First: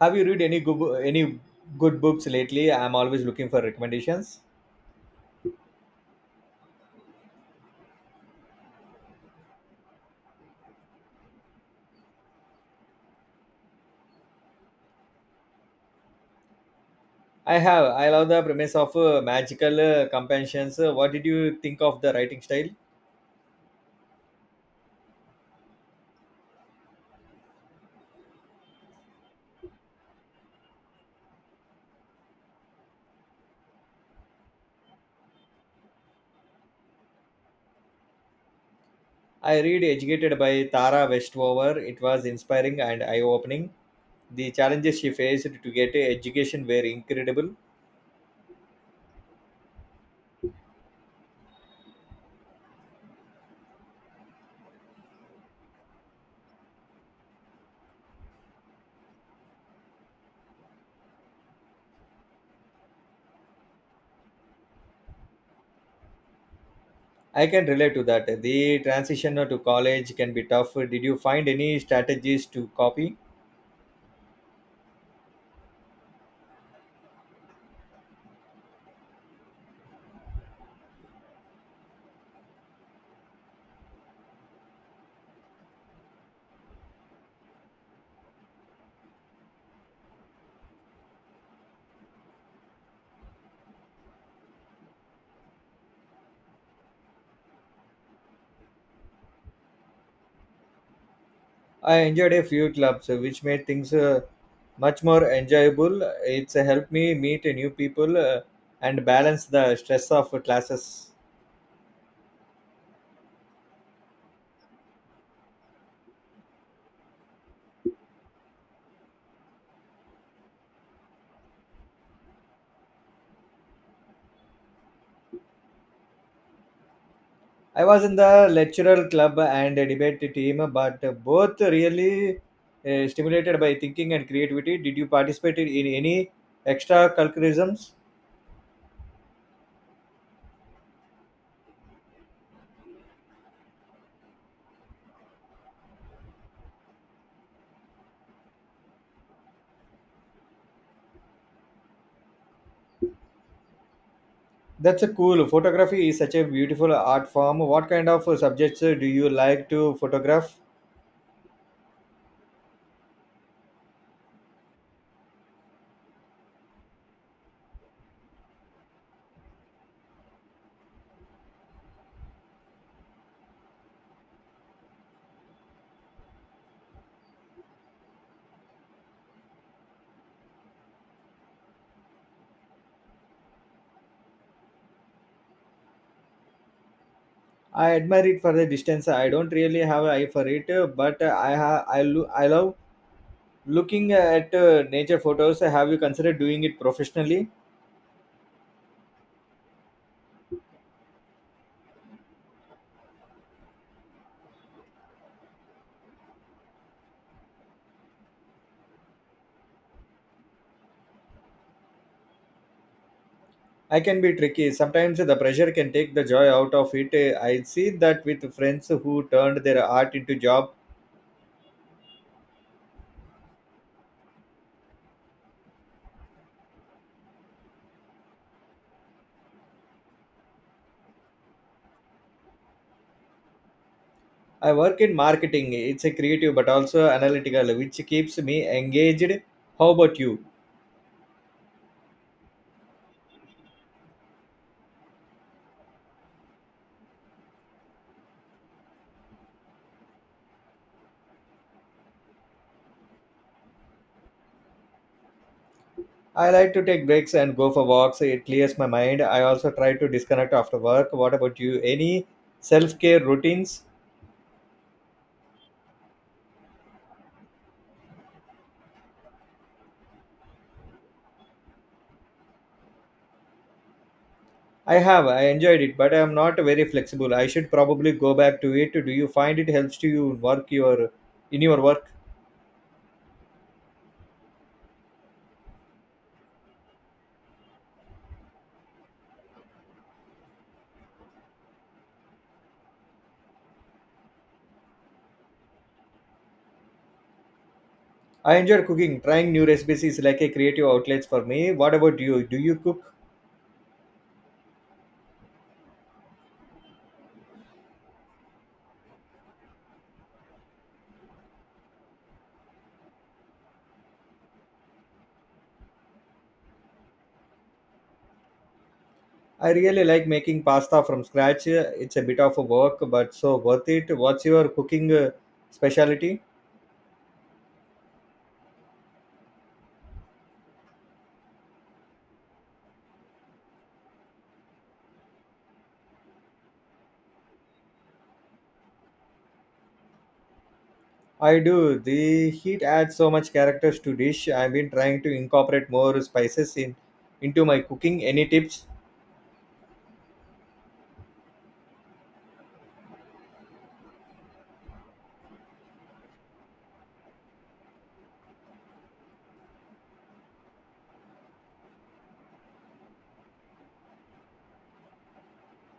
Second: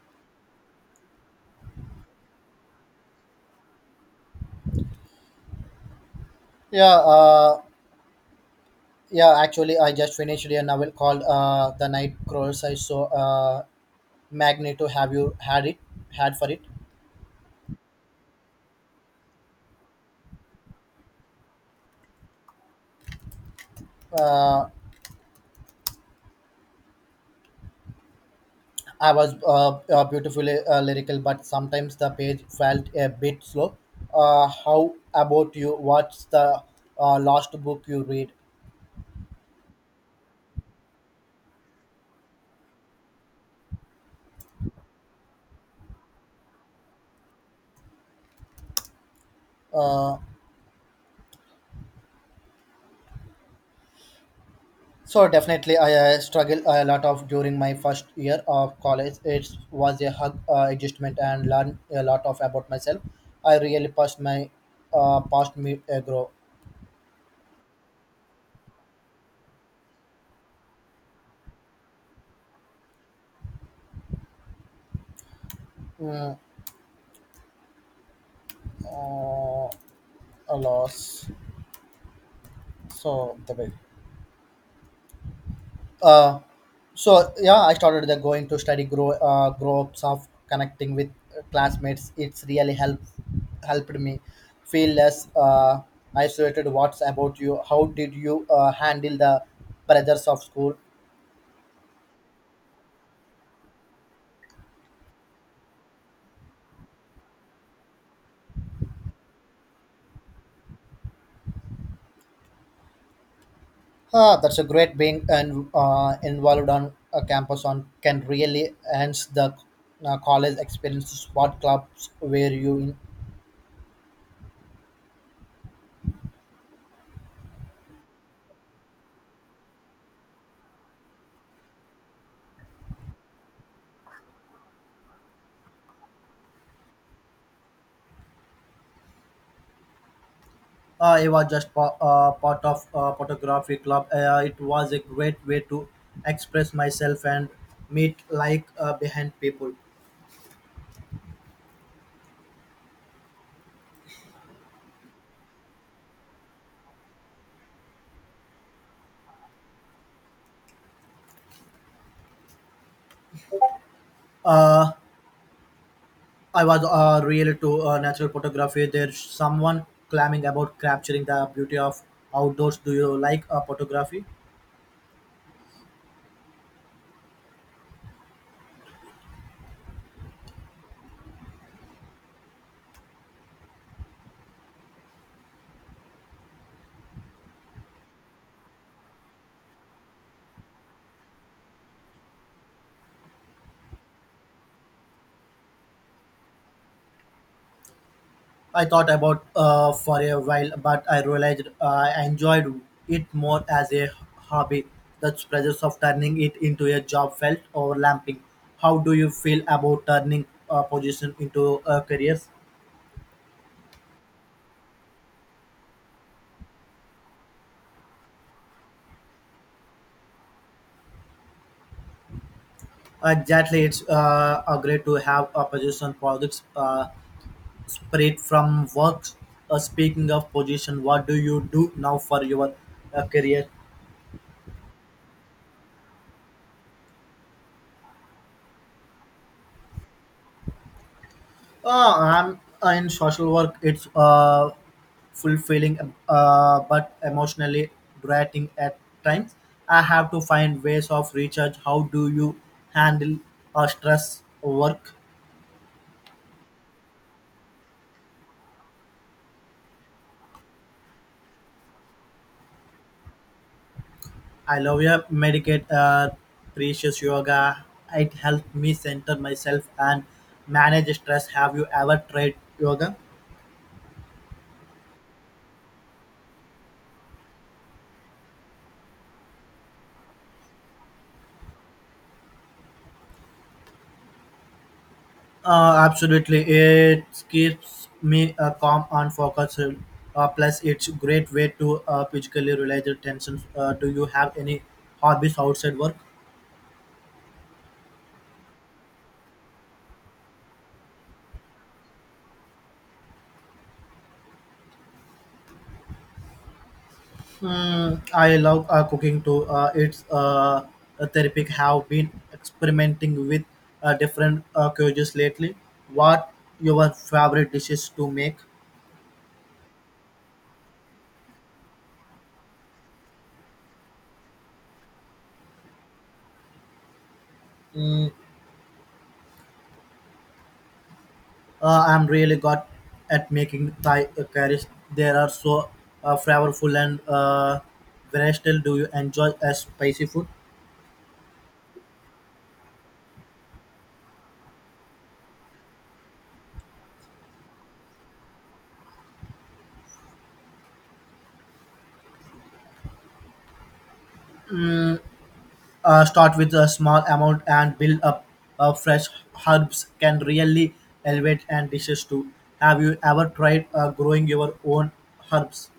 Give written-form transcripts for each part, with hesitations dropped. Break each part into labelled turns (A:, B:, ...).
A: Have you read any any good books lately? I'm always looking for recommendations.
B: Yeah, uh, yeah. Actually, I just finished a novel called "The Night Crawls." I saw Magneto. Have you had it? Had for it?
A: I have. I love the premise of magical companions. What did you think of the writing style?
B: Uh, I was beautifully lyrical, but sometimes the page felt a bit slow. How about you? What's the last book you read?
A: I read Educated by Tara Westover. It was inspiring and eye-opening. The challenges she faced to get a education were incredible.
B: Uh, So definitely, I struggled a lot of during my first year of college. It was a hug adjustment and learned a lot of about myself. I really passed my past me grow
A: I can relate to that. The transition to college can be tough. Did you find any strategies to copy?
B: mm, uh, a loss. So the way. Uh, so yeah, I started the going to study grow grow ups of connecting with classmates. It's really helped me feel less isolated. What's about you? How did you handle the pressures of school?
A: I enjoyed a few clubs, which made things much more enjoyable. It's helped me meet new people and balance the stress of classes.
B: Ah, that's a great being and involved on a campus on can really enhance the college experiences. What clubs were you in?
A: I was in the lecturer club and debate team, but both really stimulated by thinking and creativity. Did you participate in any extracurriculums?
B: It was just part of photography club. It was a great way to express myself and meet like behind people.
A: That's a cool. Photography is such a beautiful art form. What kind of subjects do you like to photograph?
B: Uh, I was really to natural photography. There's someone clamming about capturing the beauty of outdoors. Do you like photography?
A: I admire it for the distance. I don't really have an eye for it, but I ha- I, lo- I love looking at nature photos. Have you considered doing it professionally?
B: I thought about for a while, but I realized I enjoyed it more as a hobby. The pressures of turning it into a job felt overlapping. How do you feel about turning a position into a career?
A: I can be tricky. Sometimes the pressure can take the joy out of it. I see that with friends who turned their art into job.
B: Exactly, it's a great to have a position projects spread from work. Speaking of position, what do you do now for your career?
A: I work in marketing. It's a creative but also analytical, which keeps me engaged. How about you?
B: I'm in social work. It's fulfilling, but emotionally draining at times. I have to find ways of recharge. How do you handle stress work?
A: I like to take breaks and go for walks. It clears my mind. I also try to disconnect after work. What about you? Any self care routines?
B: I love your medicate precious yoga. It helped me center myself and manage stress. Have you ever tried yoga?
A: I have. I enjoyed it, but I am not very flexible. I should probably go back to it. Do you find it helps to you work your in your work?
B: Absolutely, it keeps me calm and focused. Plus, it's a great way to physically release the tensions. Do you have any hobbies outside work?
A: I enjoy cooking. Trying new recipes is like a creative outlet for me. What about you? Do you cook?
B: Mm, I love cooking too. It's a therapeutic. Have been experimenting with different cuisines lately. What your favorite dishes to make?
A: I really like making pasta from scratch. It's a bit of a work, but so worth it. What's your cooking specialty?
B: Mm, I'm really good at making Thai curries. They are so flavorful and versatile. Do you enjoy a spicy food?
A: I do. The heat adds so much characters to dish. I've been trying to incorporate more spices in into my cooking. Any tips?
B: Start with a small amount and build up. Fresh herbs can really elevate and dishes too. Have you ever tried growing your own herbs?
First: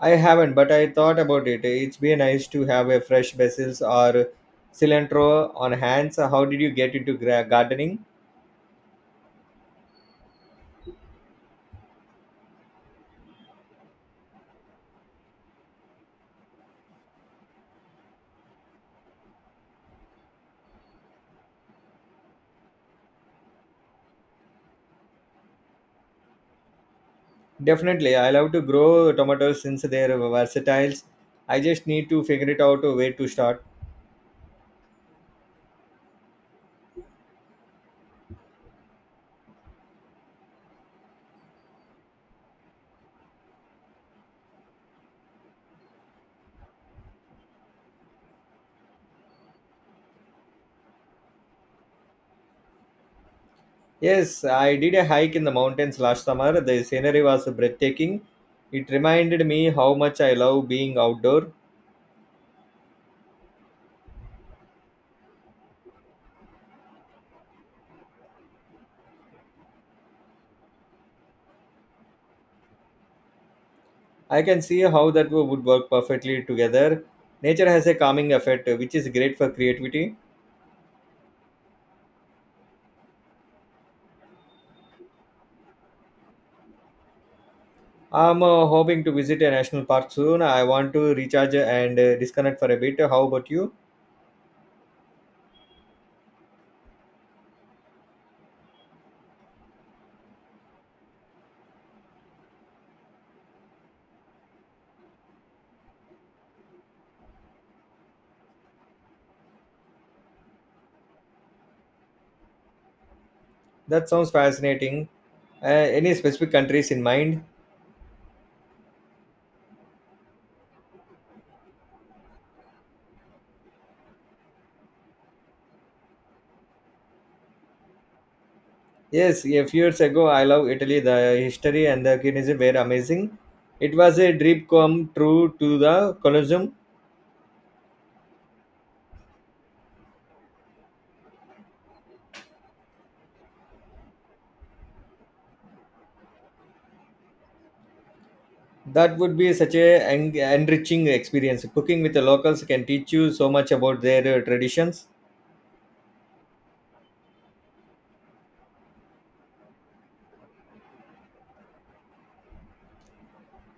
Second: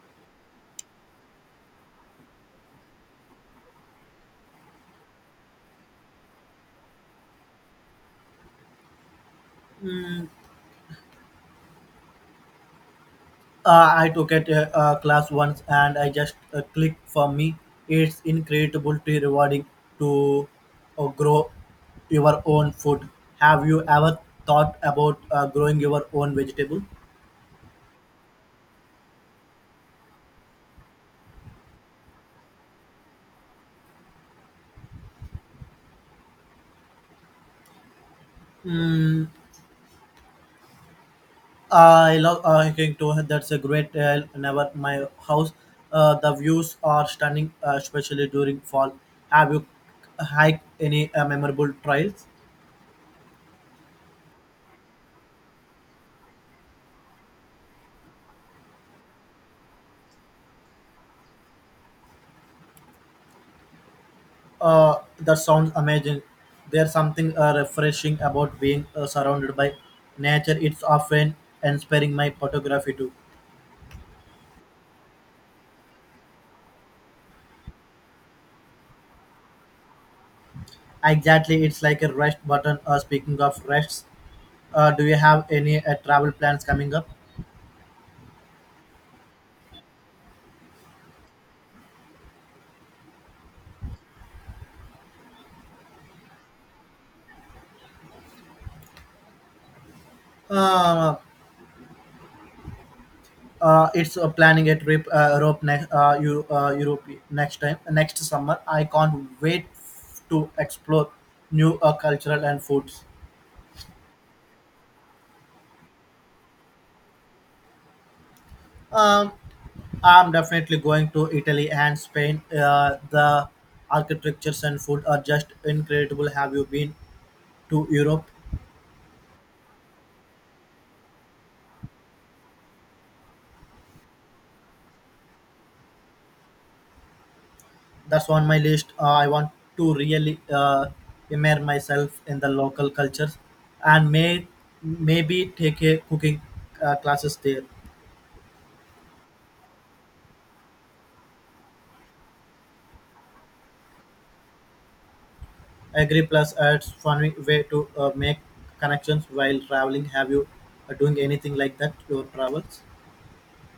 A: I haven't, but I thought about it. It's be nice to have a fresh basil or cilantro on hands. How did you get into gardening?
B: I took it a class once and I just clicked for me. It's incredibly rewarding to grow your own food. Have you ever thought about growing your own vegetable?
A: Definitely, I love to grow tomatoes since they're versatile. I just need to figure it out a way to start.
B: I love hiking too. That's a great never my house. The views are stunning, especially during fall. Have you hiked any memorable trails?
A: Yes, I did a hike in the mountains last summer. The scenery was breathtaking. It reminded me how much I love being outdoor.
B: That sounds amazing. There's something refreshing about being surrounded by nature. It's often inspiring my photography too.
A: I can see how that would work perfectly together. Nature has a calming effect, which is great for creativity.
B: Exactly, it's like a rest button. Speaking of rests, do you have any travel plans coming up?
A: I'm hoping to visit a national park soon. I want to recharge and disconnect for a bit. How about you?
B: Uh, it's planning a trip Europe next Eu- Europe next time next summer. I can't wait to explore new cultural and foods.
A: That sounds fascinating. Uh, any specific countries in mind?
B: Um, I'm definitely going to Italy and Spain. The architectures and food are just incredible. Have you been to Europe?
A: Yes, a few years ago, I love Italy. The history and the cuisine were amazing. It was a dream come true to the Colosseum.
B: That's on my list. I want to really immerse myself in the local cultures and maybe take a cooking classes there.
A: That would be such a enriching experience. Cooking with the locals can teach you so much about their traditions.
B: I agree. Plus, it's fun way to make connections while traveling. Have you doing anything like that? Your travels?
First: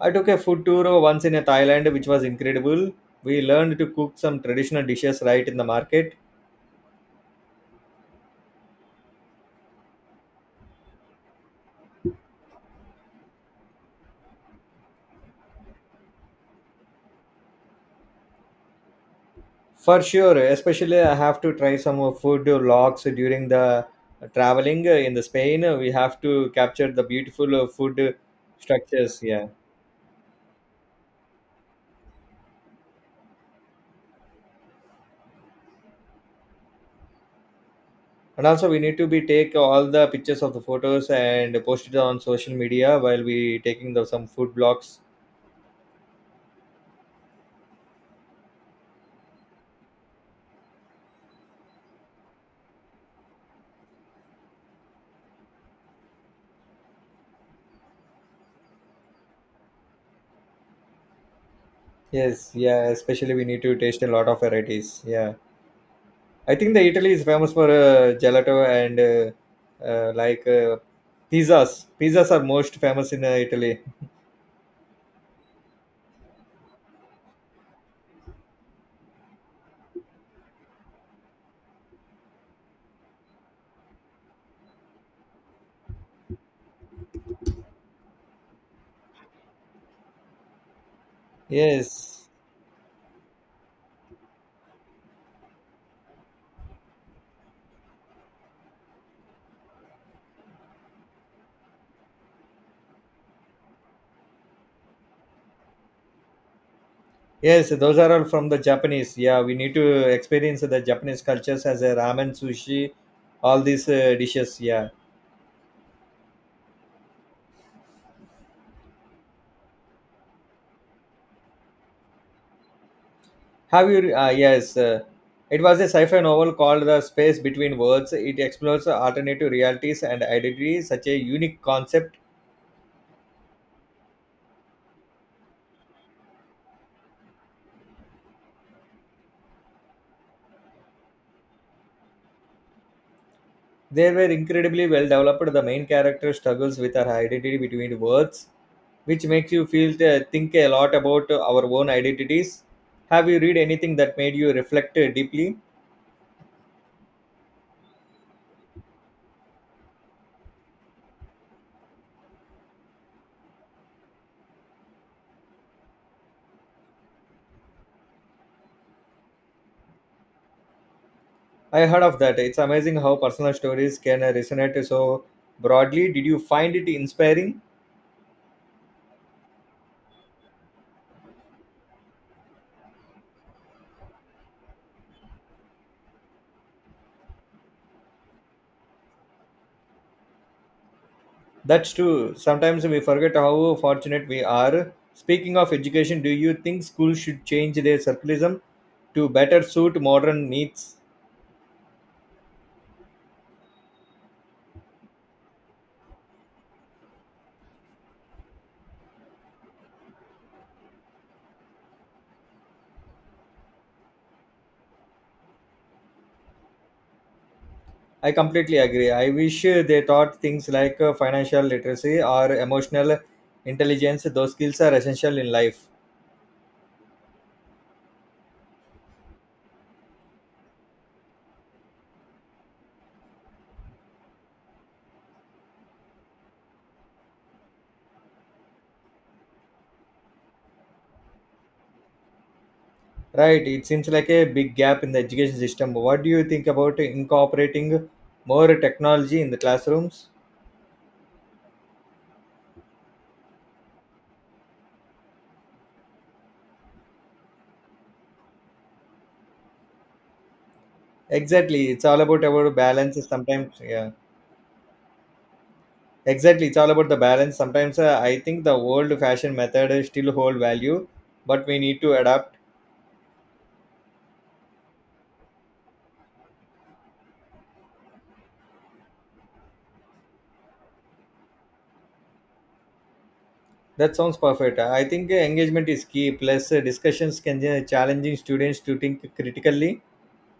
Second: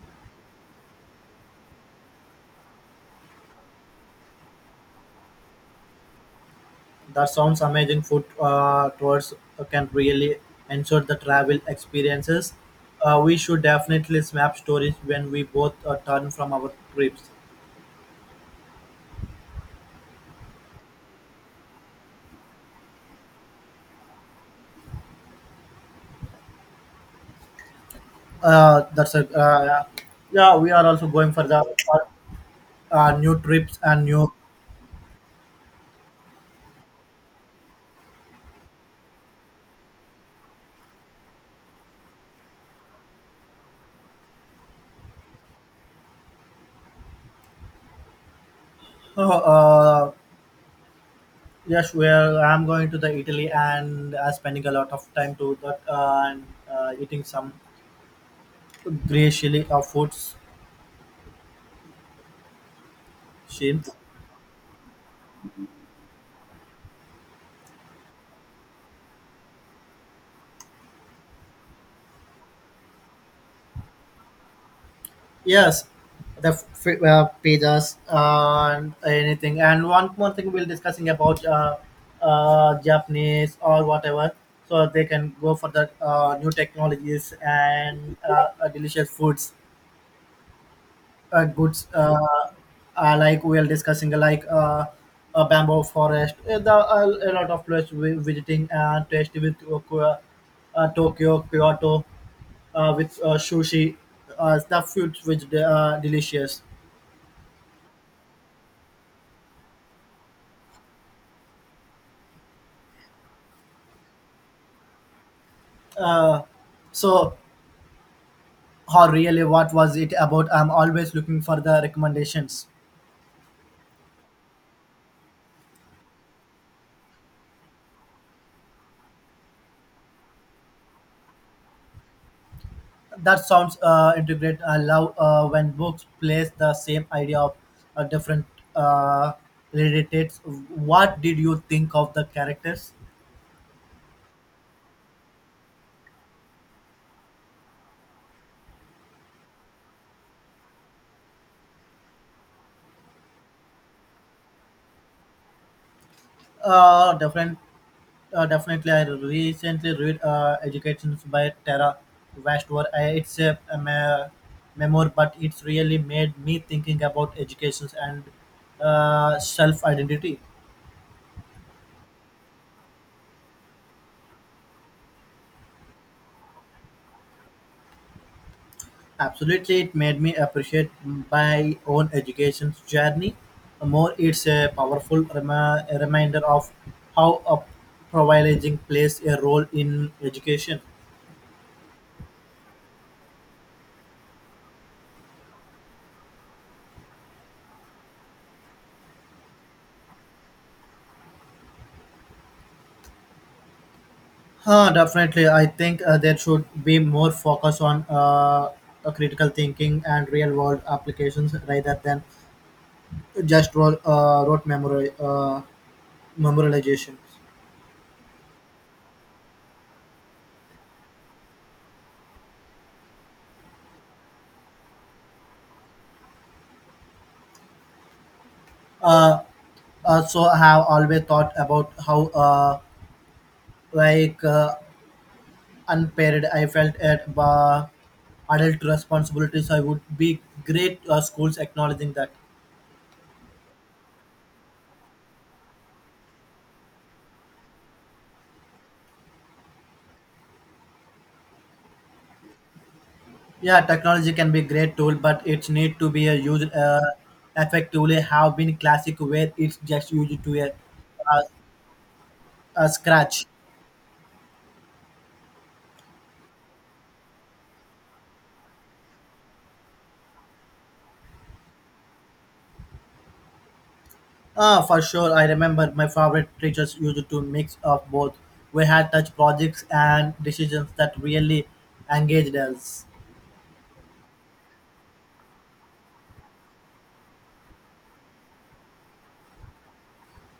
A: I took a food tour once in Thailand, which was incredible. We learned to cook some traditional dishes right in the market.
B: That sounds amazing. Food tours can really enhance the travel experiences. We should definitely snap stories when we both turn from our trips.
A: For sure, especially I have to try some food logs during the traveling in the Spain. We have to capture the beautiful food
B: That's
A: structures.
B: a
A: Yeah,
B: Yeah. We are also going for the new trips and new.
A: and also we need to be take all the pictures of the photos and post it on social media while we taking the some food blogs.
B: Uh, yes, well, I'm going to the Italy and spending a lot of time to that and eating some graciously of foods.
A: Yes, yeah. Especially we need to
B: Shin.
A: taste a lot of varieties. Yeah, I think the Italy is famous for gelato and like pizzas. Pizzas are most famous in Italy.
B: Yes, the pizzas and anything. And one more thing we'll discussing about Japanese or whatever, so they can go for the new technologies and delicious foods, goods.
A: Yes.
B: Like we'll discussing like a bamboo forest. A lot of place we visiting and tasty with Tokyo, Tokyo, Kyoto, with sushi. The foods which they are delicious.
A: Yes, those are all from the Japanese. Yeah, we need to experience the Japanese cultures as a ramen, sushi, all these dishes. Yeah.
B: Uh, so, or really, what was it about? I'm always looking for the recommendations.
A: Have you? Yes. It was a sci-fi novel called The Space Between Worlds. It explores alternative realities and identity, such a unique concept.
B: That sounds integrate. I love when books place the same idea of different uh, relatives. What did you think of the characters?
A: They were incredibly well developed. The main character struggles with her identity between worlds, which makes you feel think a lot about our own identities. Have you read anything that made you reflect deeply?
B: Different. Definitely, I recently read Educations by Tara Westover. It's a memoir, but it's really made me thinking about educations and self identity.
A: I heard of that. It's amazing how personal stories can resonate so broadly. Did you find it inspiring?
B: Absolutely, it made me appreciate my own education journey more. It's a powerful rema reminder of how a privileging plays a role in education.
A: That's true. Sometimes we forget how fortunate we are. Speaking of education, do you think schools should change their circulism to better suit modern needs?
B: Huh, definitely, I think there should be more focus on critical thinking and real-world applications rather than just rote memorization.
A: I completely agree. I wish they taught things like financial literacy or emotional intelligence. Those skills are essential in life.
B: Uh, so I have always thought about how like. Uh, unpaired. I felt at bar adult responsibilities. I would be great schools acknowledging that.
A: Right, it seems like a big gap in the education system. What do you think about incorporating more technology in the classrooms?
B: Yeah, technology can be a great tool, but it need to be used effectively. Have been classic where it's just used to a,
A: Exactly, it's all about our
B: a
A: balance.
B: scratch.
A: Sometimes, yeah, exactly, it's all about the balance. Sometimes I think the old fashioned method still hold value, but we need to adapt.
B: Ah, for sure. I remember my favorite teachers used to mix of both. We had touch projects and decisions that really engaged us.
A: That sounds perfect. I think engagement is key. Plus, discussions can challenging students to think critically.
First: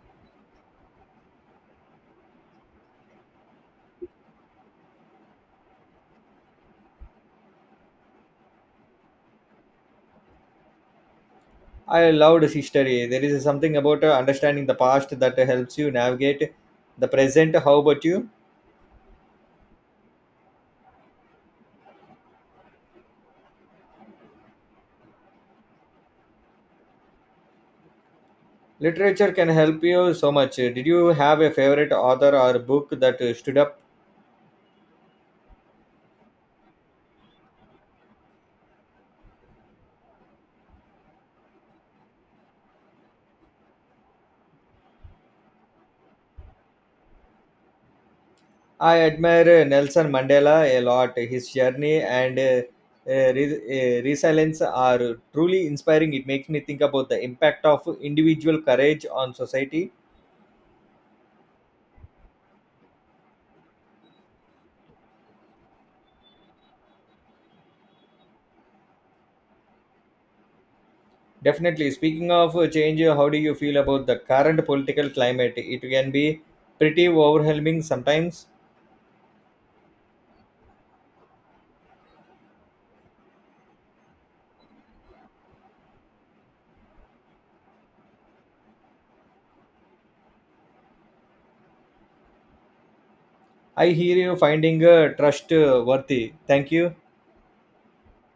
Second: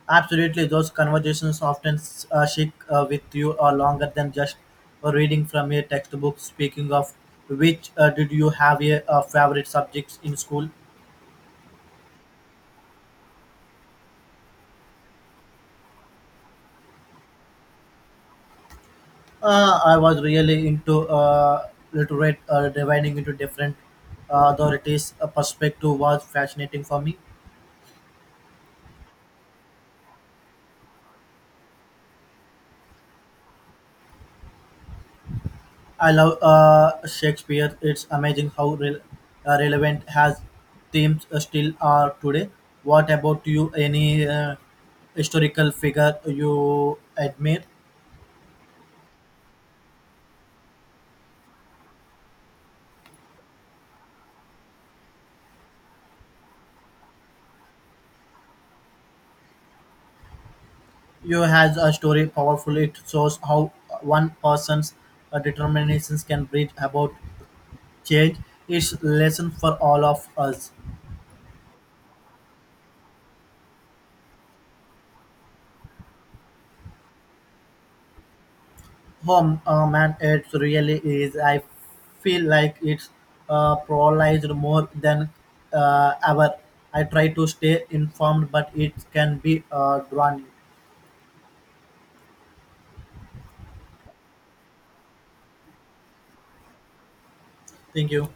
B: Absolutely, those conversations often stick with you longer than just reading from a textbook. Speaking of which, did you have a favorite subjects in school?
A: I loved history. There is something about understanding the past that helps you navigate the present. How about you?
B: I was really into literate dividing into different authorities. A perspective was fascinating for me.
A: Literature can help you so much. Did you have a favorite author or book that stood up?
B: I love Shakespeare. It's amazing how relevant has themes still are today. What about you? Any historical figure you admire?
A: I admire Nelson Mandela a lot. His journey and resilience are truly inspiring. It makes me think about the impact of individual courage on society.
B: You has a story powerful. It shows how one person's determinations can bring about change. It's lesson for all of us.
A: Definitely. Speaking of change, how do you feel about the current political climate? It can be pretty overwhelming sometimes.
B: Oh, man, it really is. I feel like it's polarized more than ever. I try to stay informed, but it can be draining.
A: I hear you finding trust worthy. Thank you.
B: Thank you.